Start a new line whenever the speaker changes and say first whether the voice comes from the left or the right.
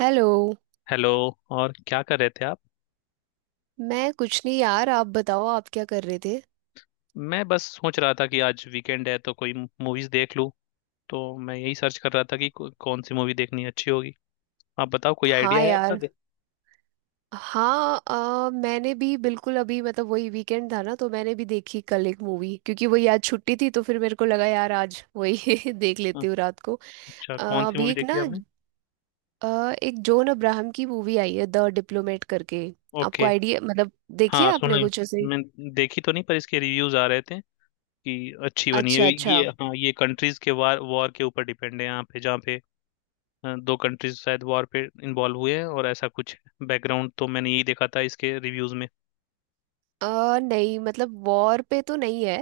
right: Hello.
left: Hello. और क्या कर रहे थे आप।
right: मैं कुछ नहीं यार, आप बताओ आप क्या कर रहे थे?
left: मैं बस सोच रहा था कि आज वीकेंड है तो कोई मूवीज देख लूं। तो मैं यही सर्च कर रहा था कि कौन सी मूवी देखनी अच्छी होगी। आप बताओ, कोई
right: हाँ
left: आइडिया है आपका
right: यार।
left: दे।
right: हाँ। मैंने भी बिल्कुल अभी मतलब वही वीकेंड था ना, तो मैंने भी देखी कल एक मूवी क्योंकि वही आज छुट्टी थी तो फिर मेरे को लगा यार आज वही देख
left: हाँ,
right: लेती हूँ रात को।
left: अच्छा
right: अ,
left: कौन सी
right: अभी
left: मूवी
right: एक
left: देखी
right: ना।
left: आपने।
right: अ, एक जॉन अब्राहम की मूवी आई है द डिप्लोमेट करके। आपको
left: ओके।
right: आइडिया मतलब देखिए
left: हाँ सुना
right: आपने
left: है।
right: कुछ ऐसे।
left: मैं देखी तो नहीं, पर इसके रिव्यूज आ रहे थे कि अच्छी बनी है।
right: अच्छा अच्छा।
left: ये हाँ, ये कंट्रीज के वार वॉर के ऊपर डिपेंड है, यहाँ पे जहाँ पे दो कंट्रीज शायद वॉर पे इन्वॉल्व हुए हैं और ऐसा कुछ बैकग्राउंड। तो मैंने यही देखा था इसके रिव्यूज में।
right: नहीं मतलब वॉर पे तो नहीं है।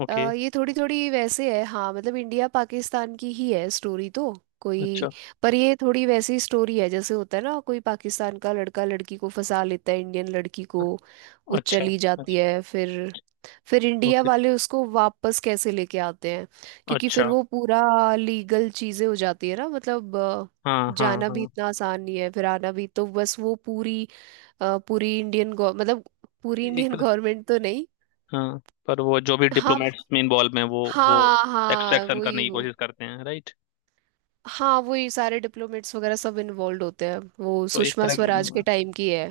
left: ओके।
right: ये थोड़ी थोड़ी वैसे है हाँ, मतलब इंडिया पाकिस्तान की ही है स्टोरी तो। कोई।
left: अच्छा
right: पर ये थोड़ी वैसी स्टोरी है जैसे होता है ना, कोई पाकिस्तान का लड़का लड़की को फंसा लेता है, इंडियन लड़की को। वो
left: अच्छा।
right: चली
left: अच्छा।
right: जाती है फिर। फिर इंडिया
left: ओके।
right: वाले उसको वापस कैसे लेके आते हैं। क्योंकि फिर
left: अच्छा।
right: वो पूरा लीगल चीजें हो जाती है ना मतलब
left: हाँ हाँ
right: जाना भी
left: हाँ।
right: इतना आसान नहीं है, फिर आना भी। तो बस वो पूरी पूरी इंडियन मतलब पूरी
left: एक।
right: इंडियन गवर्नमेंट तो नहीं।
left: हाँ, पर वो जो भी
right: हाँ,
left: डिप्लोमेट्स में इन्वॉल्व हैं वो
right: हाँ, हाँ,
left: एक्सट्रैक्शन करने
right: वही
left: की
right: वो।
left: कोशिश करते हैं, राइट।
right: हाँ वही सारे डिप्लोमेट्स वगैरह सब इन्वॉल्व होते हैं, वो
left: तो एक
right: सुषमा
left: तरह की,
right: स्वराज के टाइम की है,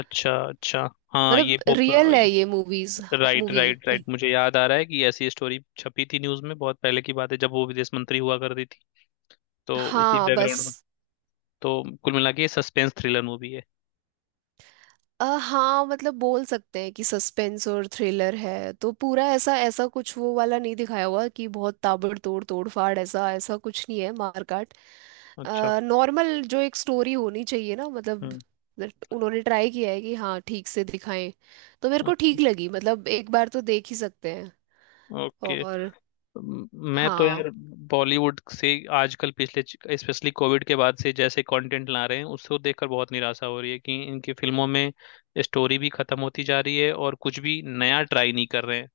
left: अच्छा अच्छा। हाँ
right: मतलब
left: ये
right: हाँ
left: पॉप।
right: रियल है ये movies.
left: Right
right: movie.
left: Right right, मुझे याद आ रहा है कि ऐसी स्टोरी छपी थी न्यूज़ में। बहुत पहले की बात है जब वो विदेश मंत्री हुआ करती थी। तो उसी
right: हाँ बस।
left: बैकग्राउंड में। तो कुल मिला के सस्पेंस थ्रिलर मूवी है।
right: हाँ मतलब बोल सकते हैं कि सस्पेंस और थ्रिलर है, तो पूरा ऐसा ऐसा कुछ वो वाला नहीं दिखाया हुआ कि बहुत ताबड़तोड़ तोड़फाड़, ऐसा ऐसा कुछ नहीं है मारकाट।
left: अच्छा।
right: नॉर्मल जो एक स्टोरी होनी चाहिए ना मतलब
left: हम्म।
right: that उन्होंने ट्राई किया है कि हाँ ठीक से दिखाएं। तो मेरे को
left: अच्छा।
right: ठीक लगी, मतलब एक बार तो देख ही सकते हैं।
left: ओके।
right: और।
left: म- मैं तो
right: हाँ
left: यार बॉलीवुड से आजकल, पिछले स्पेशली कोविड के बाद से जैसे कंटेंट ला रहे हैं, उसको देखकर बहुत निराशा हो रही है कि इनकी फिल्मों में स्टोरी भी खत्म होती जा रही है और कुछ भी नया ट्राई नहीं कर रहे हैं।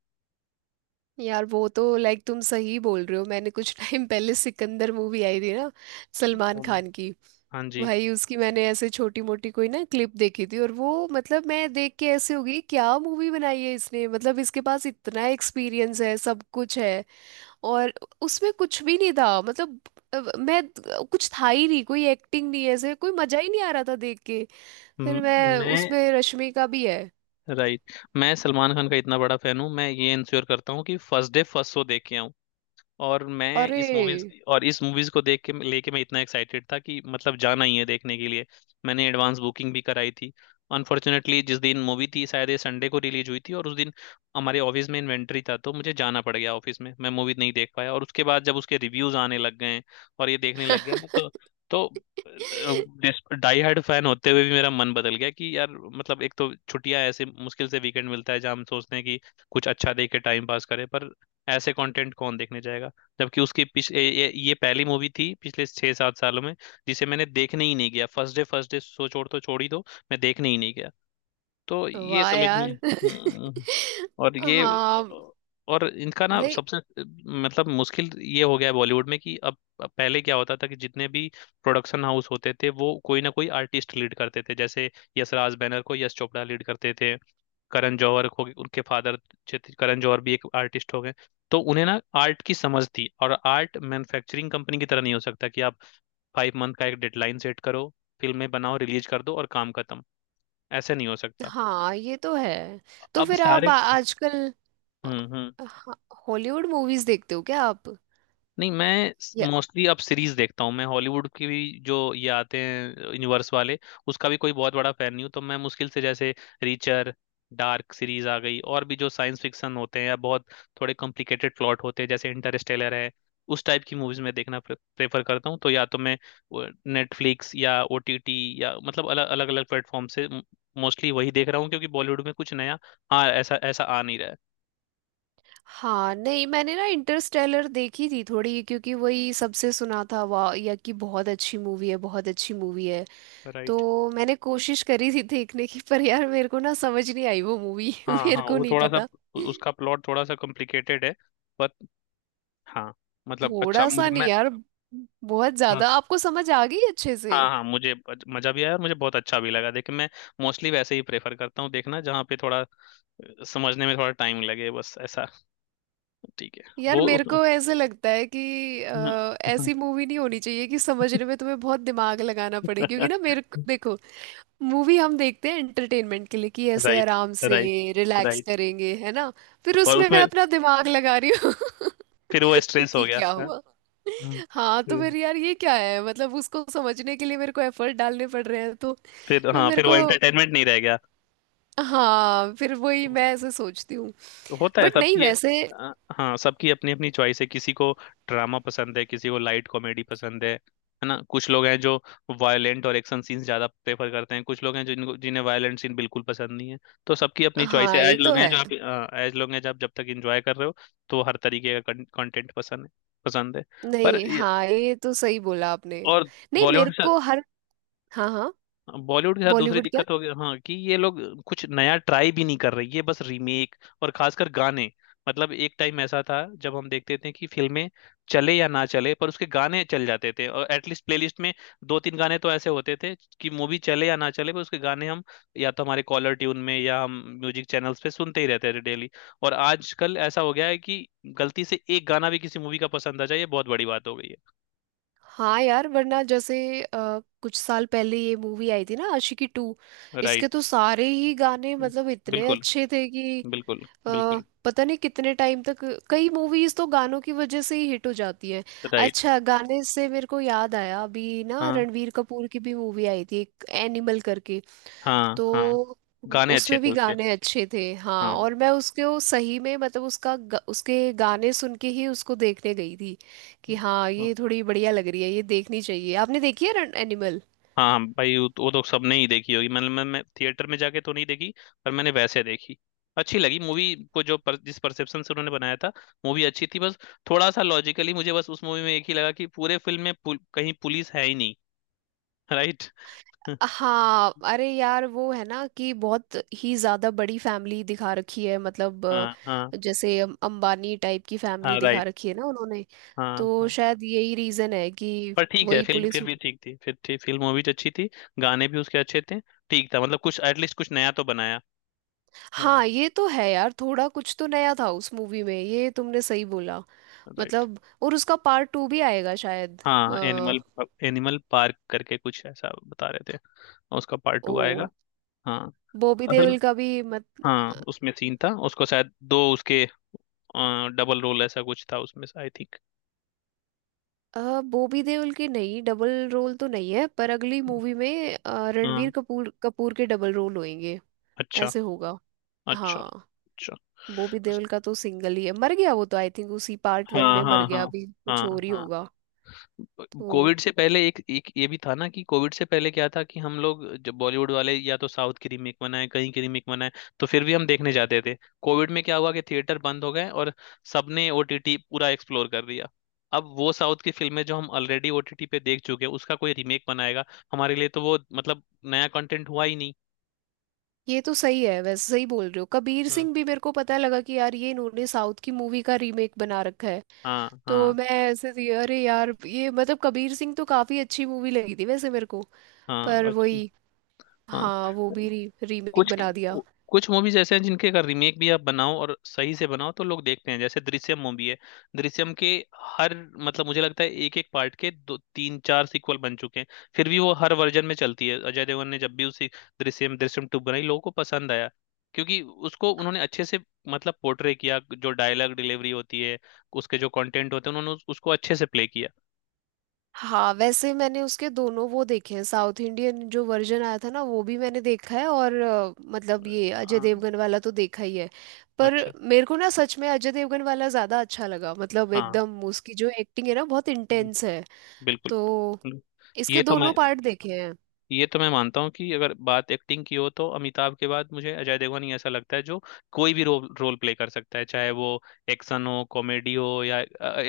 right: यार वो तो लाइक तुम सही बोल रहे हो, मैंने कुछ टाइम पहले सिकंदर मूवी आई थी ना, सलमान
left: वो
right: खान की।
left: हाँ जी।
right: भाई उसकी मैंने ऐसे छोटी मोटी कोई ना क्लिप देखी थी, और वो मतलब मैं देख के ऐसे हो गई क्या मूवी बनाई है इसने, मतलब इसके पास इतना एक्सपीरियंस है, सब कुछ है। और उसमें कुछ भी नहीं था मतलब मैं कुछ था ही नहीं, कोई एक्टिंग नहीं है, ऐसे कोई मजा ही नहीं आ रहा था देख के।
left: म-
right: फिर मैं
left: मैं।
right: उसमें रश्मि का भी है।
left: राइट, मैं सलमान खान का इतना बड़ा फैन हूँ, मैं ये इंश्योर करता हूँ कि फर्स्ट डे फर्स्ट शो देख के आऊं। और मैं
right: अरे
left: इस मूवीज और इस मूवीज को देख के लेके मैं इतना एक्साइटेड था कि मतलब जाना ही है देखने के लिए। मैंने एडवांस बुकिंग भी कराई थी। अनफॉर्चुनेटली, जिस दिन मूवी थी, शायद ये संडे को रिलीज हुई थी, और उस दिन हमारे ऑफिस में इन्वेंटरी था तो मुझे जाना पड़ गया ऑफिस में, मैं मूवी नहीं देख पाया। और उसके बाद जब उसके रिव्यूज आने लग गए और ये देखने लग गया मैं, तो डाई हार्ड फैन होते हुए भी मेरा मन बदल गया कि यार, मतलब एक तो छुट्टियां ऐसे मुश्किल से वीकेंड मिलता है जहाँ हम सोचते हैं कि कुछ अच्छा देख के टाइम पास करें, पर ऐसे कंटेंट कौन देखने जाएगा। जबकि उसकी ये पहली मूवी थी पिछले 6-7 सालों में जिसे मैंने देखने ही नहीं गया। फर्स्ट डे सो छोड़, तो छोड़ ही दो, मैं देखने ही नहीं गया। तो ये
right: वाह
left: समझ में,
right: यार
left: और ये,
right: हाँ।
left: और इनका ना
right: नहीं
left: सबसे, मतलब मुश्किल ये हो गया है बॉलीवुड में कि अब पहले क्या होता था कि जितने भी प्रोडक्शन हाउस होते थे वो कोई ना कोई आर्टिस्ट लीड करते थे, जैसे यशराज बैनर को यश चोपड़ा लीड करते थे। करण जौहर हो गए, उनके फादर। करण जौहर भी एक आर्टिस्ट हो गए। तो उन्हें ना आर्ट की समझ थी, और आर्ट मैन्युफैक्चरिंग कंपनी की तरह नहीं हो सकता कि आप 5 मंथ का एक डेडलाइन सेट करो, फिल्में बनाओ रिलीज कर दो और काम खत्म। ऐसे नहीं हो सकता।
right: हाँ ये तो है। तो
left: अब
right: फिर आप
left: सारे,
right: आजकल
left: हम्म।
right: हाँ हॉलीवुड मूवीज देखते हो क्या आप?
left: नहीं, मैं
right: या
left: मोस्टली अब सीरीज देखता हूँ। मैं हॉलीवुड की भी जो ये आते हैं यूनिवर्स वाले, उसका भी कोई बहुत बड़ा फैन नहीं हूँ। तो मैं मुश्किल से, जैसे रीचर, डार्क सीरीज आ गई, और भी जो साइंस फिक्शन होते हैं या बहुत थोड़े कॉम्प्लिकेटेड प्लॉट होते हैं जैसे इंटरस्टेलर है, उस टाइप की मूवीज मैं देखना प्रेफर करता हूँ। तो या तो मैं नेटफ्लिक्स या ओटीटी या मतलब अलग अलग अलग प्लेटफॉर्म से मोस्टली वही देख रहा हूँ क्योंकि बॉलीवुड में कुछ नया, हाँ ऐसा ऐसा आ नहीं रहा है।
right: हाँ नहीं मैंने ना इंटरस्टेलर देखी थी थोड़ी, क्योंकि वही सबसे सुना था वाह या कि बहुत अच्छी मूवी है बहुत अच्छी मूवी है।
left: राइट।
right: तो मैंने कोशिश करी थी देखने की, पर यार मेरे को ना समझ नहीं आई वो मूवी
left: हाँ
right: मेरे
left: हाँ,
right: को
left: वो
right: नहीं
left: थोड़ा सा,
right: पता।
left: उसका प्लॉट थोड़ा सा कॉम्प्लिकेटेड है, बट हाँ, मतलब अच्छा,
right: थोड़ा सा
left: मुझे,
right: नहीं
left: मैं,
right: यार, बहुत
left: हाँ
right: ज्यादा आपको समझ आ गई अच्छे से।
left: हाँ, हाँ मुझे मजा भी आया और मुझे बहुत अच्छा भी लगा। देखिए, मैं मोस्टली वैसे ही प्रेफर करता हूँ देखना जहाँ पे थोड़ा समझने में थोड़ा टाइम लगे, बस ऐसा ठीक है
right: यार
left: वो।
right: मेरे को ऐसे लगता है कि ऐसी मूवी नहीं होनी चाहिए कि समझने में तुम्हें बहुत दिमाग लगाना पड़े, क्योंकि ना मेरे को देखो मूवी हम देखते हैं एंटरटेनमेंट के लिए, कि ऐसे
left: राइट,
right: आराम से
left: राइट,
right: रिलैक्स
left: राइट।
right: करेंगे है ना। फिर
left: और
right: उसमें मैं
left: उसमें,
right: अपना दिमाग लगा रही हूँ
left: फिर वो स्ट्रेस हो
right: कि
left: गया,
right: क्या
left: हाँ?
right: हुआ।
left: हम्म।
right: हाँ तो फिर यार ये क्या है, मतलब उसको समझने के लिए मेरे को एफर्ट डालने पड़ रहे हैं तो।
left: फिर,
right: मैं
left: हाँ,
right: मेरे
left: फिर
right: को
left: वो एंटरटेनमेंट नहीं रह गया।
right: हाँ फिर वही मैं ऐसे सोचती हूँ।
left: तो होता है
right: बट नहीं
left: सबकी,
right: वैसे।
left: अ, हाँ, सबकी अपनी अपनी चॉइस है। किसी को ड्रामा पसंद है, किसी को लाइट कॉमेडी पसंद है ना। कुछ लोग हैं जो वायलेंट और एक्शन सीन्स ज्यादा प्रेफर करते हैं, कुछ लोग हैं जिनको जिन्हें वायलेंट सीन बिल्कुल पसंद नहीं है। तो सबकी अपनी चॉइस है।
right: हाँ ये तो है।
left: एज लोग हैं जो आप जब तक एंजॉय कर रहे हो, तो हर तरीके का कंटेंट पसंद है, पसंद है। पर
right: नहीं
left: ये-
right: हाँ ये तो सही बोला आपने।
left: और
right: नहीं मेरे
left: बॉलीवुड,
right: को हर। हाँ हाँ।
left: बॉलीवुड के साथ दूसरी
right: बॉलीवुड।
left: दिक्कत हो गई हाँ कि ये लोग कुछ नया ट्राई भी नहीं कर रहे, ये बस रीमेक। और खासकर गाने। मतलब एक टाइम ऐसा था जब हम देखते थे कि फिल्में चले या ना चले पर उसके गाने चल जाते थे, और एटलीस्ट प्लेलिस्ट में दो तीन गाने तो ऐसे होते थे कि मूवी चले या ना चले, पर उसके गाने हम या तो हमारे कॉलर ट्यून में या हम म्यूजिक चैनल्स पे सुनते ही रहते थे डेली। और आजकल ऐसा हो गया है कि गलती से एक गाना भी किसी मूवी का पसंद आ जाए ये बहुत बड़ी बात हो गई
right: हाँ यार वरना जैसे कुछ साल पहले ये मूवी आई थी ना आशिकी टू।
left: है।
right: इसके
left: राइट।
right: तो सारे ही गाने मतलब इतने
left: बिल्कुल,
right: अच्छे थे कि
left: बिल्कुल,
right: अ,
left: बिल्कुल।
right: पता नहीं कितने टाइम तक। कई मूवीज तो गानों की वजह से ही हिट हो जाती हैं।
left: राइट।
right: अच्छा गाने से मेरे को याद आया, अभी ना रणवीर कपूर की भी मूवी आई थी एक एनिमल करके।
left: हाँ हाँ।
right: तो
left: गाने अच्छे
right: उसमें
left: थे
right: भी
left: उसके।
right: गाने अच्छे थे हाँ,
left: हाँ
right: और मैं उसके वो सही में मतलब उसका उसके गाने सुन के ही उसको देखने गई थी कि हाँ
left: हाँ।
right: ये थोड़ी बढ़िया लग रही है, ये देखनी चाहिए। आपने देखी है रन एनिमल?
left: हाँ, भाई, वो तो सबने ही देखी होगी, मतलब मैं थिएटर में जाके तो नहीं देखी, पर मैंने वैसे देखी। अच्छी लगी मूवी को, जो पर, जिस परसेप्शन से उन्होंने बनाया था, मूवी अच्छी थी। बस थोड़ा सा लॉजिकली मुझे बस उस मूवी में एक ही लगा कि पूरे फिल्म में कहीं पुलिस है ही नहीं। राइट।
right: हाँ अरे यार वो है ना कि बहुत ही ज्यादा बड़ी फैमिली दिखा रखी है, मतलब
left: हाँ हाँ
right: जैसे अंबानी टाइप की
left: हाँ।
right: फैमिली दिखा
left: राइट।
right: रखी है ना उन्होंने।
left: हाँ
right: तो
left: हाँ,
right: शायद यही रीजन है कि
left: पर ठीक है,
right: वही
left: फिल्म
right: पुलिस।
left: फिर भी ठीक थी। फिर ठीक फिल्म, मूवी तो अच्छी थी। गाने भी उसके अच्छे थे। ठीक था, मतलब कुछ एटलीस्ट कुछ नया तो बनाया। हम्म।
right: हाँ ये तो है यार, थोड़ा कुछ तो नया था उस मूवी में, ये तुमने सही बोला।
left: राइट।
right: मतलब और उसका पार्ट टू भी आएगा शायद
left: हाँ, एनिमल, एनिमल पार्क करके कुछ ऐसा बता रहे थे, और उसका पार्ट
right: ओ।
left: टू आएगा। हाँ।
right: बॉबी
left: असल में,
right: देओल का भी मत।
left: हाँ उसमें सीन था। उसको शायद दो, उसके डबल रोल ऐसा कुछ था उसमें, आई थिंक।
right: बॉबी देओल की नहीं डबल रोल तो नहीं है, पर अगली मूवी में रणवीर
left: हाँ।
right: कपूर कपूर के डबल रोल होंगे,
left: अच्छा।
right: ऐसे होगा।
left: अच्छा।
right: हाँ
left: अच्छा।
right: बॉबी देओल का तो सिंगल ही है, मर गया वो तो आई थिंक उसी पार्ट वन
left: हाँ
right: में मर
left: हाँ
right: गया,
left: हाँ।
right: अभी कुछ
left: हाँ
right: और ही
left: हाँ।
right: होगा तो।
left: कोविड से पहले एक, एक ये भी था ना कि कोविड से पहले क्या था कि हम लोग, जब बॉलीवुड वाले या तो साउथ की रीमेक बनाए, कहीं की रीमेक बनाए, तो फिर भी हम देखने जाते थे। कोविड में क्या हुआ कि थिएटर बंद हो गए और सबने ओटीटी पूरा एक्सप्लोर कर दिया। अब वो साउथ की फिल्में जो हम ऑलरेडी ओटीटी पे देख चुके हैं, उसका कोई रीमेक बनाएगा, हमारे लिए तो वो मतलब नया कंटेंट हुआ ही नहीं।
right: ये तो सही है, वैसे सही बोल रहे हो। कबीर
left: हम्म।
right: सिंह भी मेरे को पता लगा कि यार ये इन्होंने साउथ की मूवी का रीमेक बना रखा है।
left: हाँ
right: तो
left: हाँ
right: मैं ऐसे थी अरे यार ये मतलब कबीर सिंह तो काफी अच्छी मूवी लगी थी वैसे मेरे को।
left: हाँ।
right: पर
left: अच्छा।
right: वही
left: हाँ।
right: हाँ वो भी रीमेक
left: कुछ
right: बना दिया।
left: कुछ मूवीज ऐसे हैं जिनके अगर रीमेक भी आप बनाओ और सही से बनाओ तो लोग देखते हैं, जैसे दृश्यम मूवी है। दृश्यम के हर, मतलब मुझे लगता है एक एक पार्ट के दो तीन चार सीक्वल बन चुके हैं, फिर भी वो हर वर्जन में चलती है। अजय देवगन ने जब भी उसी दृश्यम दृश्यम टू बनाई, लोगों को पसंद आया क्योंकि उसको उन्होंने अच्छे से, मतलब पोर्ट्रे किया। जो डायलॉग डिलीवरी होती है, उसके जो कंटेंट होते हैं, उन्होंने उसको अच्छे से प्ले किया।
right: हाँ वैसे मैंने उसके दोनों वो देखे हैं, साउथ इंडियन जो वर्जन आया था ना वो भी मैंने देखा है, और मतलब ये अजय
left: अ,
right: देवगन वाला तो देखा ही है। पर
left: अच्छा।
right: मेरे को ना सच में अजय देवगन वाला ज्यादा अच्छा लगा, मतलब
left: हाँ,
right: एकदम उसकी जो एक्टिंग है ना बहुत इंटेंस है।
left: बिल्कुल।
right: तो
left: ये
right: इसके
left: तो
right: दोनों
left: मैं,
right: पार्ट देखे हैं।
left: ये तो मैं मानता हूँ कि अगर बात एक्टिंग की हो, तो अमिताभ के बाद मुझे अजय देवगन ही ऐसा लगता है जो कोई भी रोल रोल प्ले कर सकता है, चाहे वो एक्शन हो, कॉमेडी हो, या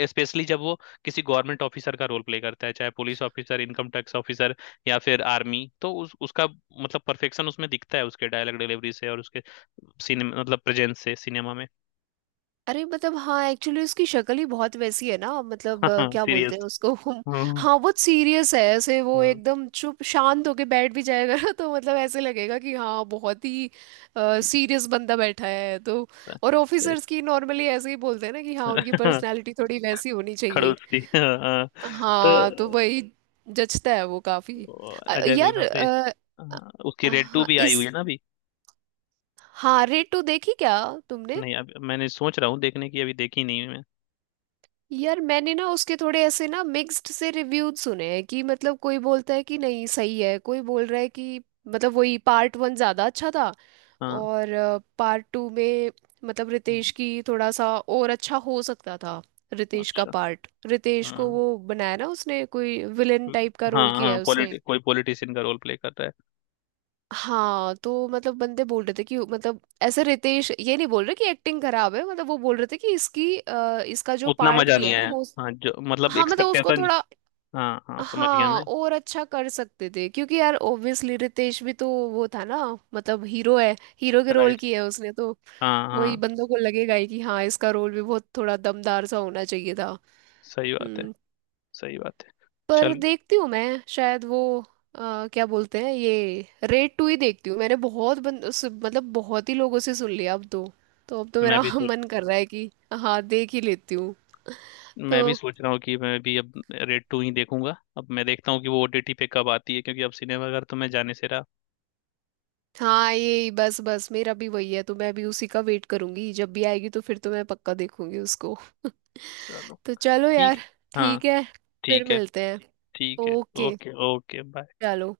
left: स्पेशली जब वो किसी गवर्नमेंट ऑफिसर का रोल प्ले करता है, चाहे police officer, income tax officer, या फिर आर्मी। तो उस उसका मतलब परफेक्शन उसमें दिखता है, उसके डायलॉग डिलीवरी से और उसके सिनेमा, मतलब प्रेजेंस से, सिनेमा में।
right: अरे मतलब हाँ एक्चुअली उसकी शक्ल ही बहुत वैसी है ना, मतलब
left: हाँ,
right: क्या बोलते हैं
left: सीरियस।
right: उसको हम।
left: हम्म।
right: हाँ बहुत सीरियस है ऐसे, वो
left: हम्म।
right: एकदम चुप शांत होके बैठ भी जाएगा ना, तो मतलब ऐसे लगेगा कि हाँ बहुत ही सीरियस बंदा बैठा है तो। और
left: सही।
right: ऑफिसर्स की नॉर्मली ऐसे ही बोलते हैं ना कि हाँ उनकी पर्सनैलिटी थोड़ी वैसी होनी चाहिए।
left: खड़ूस थी, हाँ हाँ। तो
right: हाँ तो वही जचता है वो काफी।
left: वो अजय
right: यार
left: देवगन से। हाँ, उसकी रेड टू
right: हाँ
left: भी आई
right: इस।
left: हुई है ना अभी।
right: हाँ रेड टू देखी क्या तुमने?
left: नहीं, अब मैंने सोच रहा हूँ देखने की, अभी देखी नहीं है मैं।
right: यार मैंने ना उसके थोड़े ऐसे ना मिक्स्ड से रिव्यूज सुने हैं कि मतलब कोई बोलता है कि नहीं सही है, कोई बोल रहा है कि मतलब वही पार्ट वन ज़्यादा अच्छा था।
left: हाँ।
right: और पार्ट टू में मतलब रितेश
left: ये-
right: की थोड़ा सा और अच्छा हो सकता था। रितेश का
left: अच्छा।
right: पार्ट, रितेश को
left: हाँ
right: वो बनाया ना उसने, कोई विलेन टाइप का
left: हाँ,
right: रोल किया
left: हाँ
right: है उसने।
left: पॉलिटि कोई पॉलिटिशियन का रोल प्ले कर रहा है।
right: हाँ तो मतलब बंदे बोल रहे थे कि मतलब ऐसे रितेश ये नहीं बोल रहे कि एक्टिंग खराब है, मतलब वो बोल रहे थे कि इसकी इसका जो
left: उतना
right: पार्ट
left: मजा
right: दिया
left: नहीं
right: है ना
left: आया।
right: हो।
left: हाँ, जो मतलब
right: हाँ मतलब उसको
left: एक्सपेक्टेशन।
right: थोड़ा
left: हाँ हाँ, समझ गया
right: हाँ
left: मैं।
right: और अच्छा कर सकते थे, क्योंकि यार ऑब्वियसली रितेश भी तो वो था ना मतलब हीरो है, हीरो के रोल
left: राइट।
right: की है उसने तो।
left: हाँ
right: वही
left: हाँ।
right: बंदों को लगेगा ही कि हाँ इसका रोल भी बहुत थोड़ा दमदार सा होना चाहिए था।
left: सही बात है।
right: हम्म।
left: सही बात है।
right: पर
left: चल,
right: देखती हूँ मैं, शायद वो क्या बोलते हैं ये रेड टू ही देखती हूँ, मैंने बहुत बंद मतलब बहुत ही लोगों से सुन लिया अब तो। तो अब तो
left: मैं
right: मेरा
left: भी सोच
right: मन कर रहा है कि हाँ देख ही लेती हूँ तो।
left: मैं भी सोच रहा हूँ कि मैं भी अब रेड टू ही देखूंगा, अब मैं देखता हूँ कि वो ओटीटी पे कब आती है क्योंकि अब सिनेमाघर तो मैं जाने से रहा।
right: हाँ ये बस बस मेरा भी वही है, तो मैं भी उसी का वेट करूंगी जब भी आएगी तो फिर तो मैं पक्का देखूंगी उसको
left: चलो,
right: तो चलो
left: ठीक
right: यार।
left: है। हाँ,
right: ठीक है। फिर
left: ठीक है।
right: मिलते हैं।
left: ठीक है।
right: ओके।
left: ओके। Okay, bye.
right: चलो।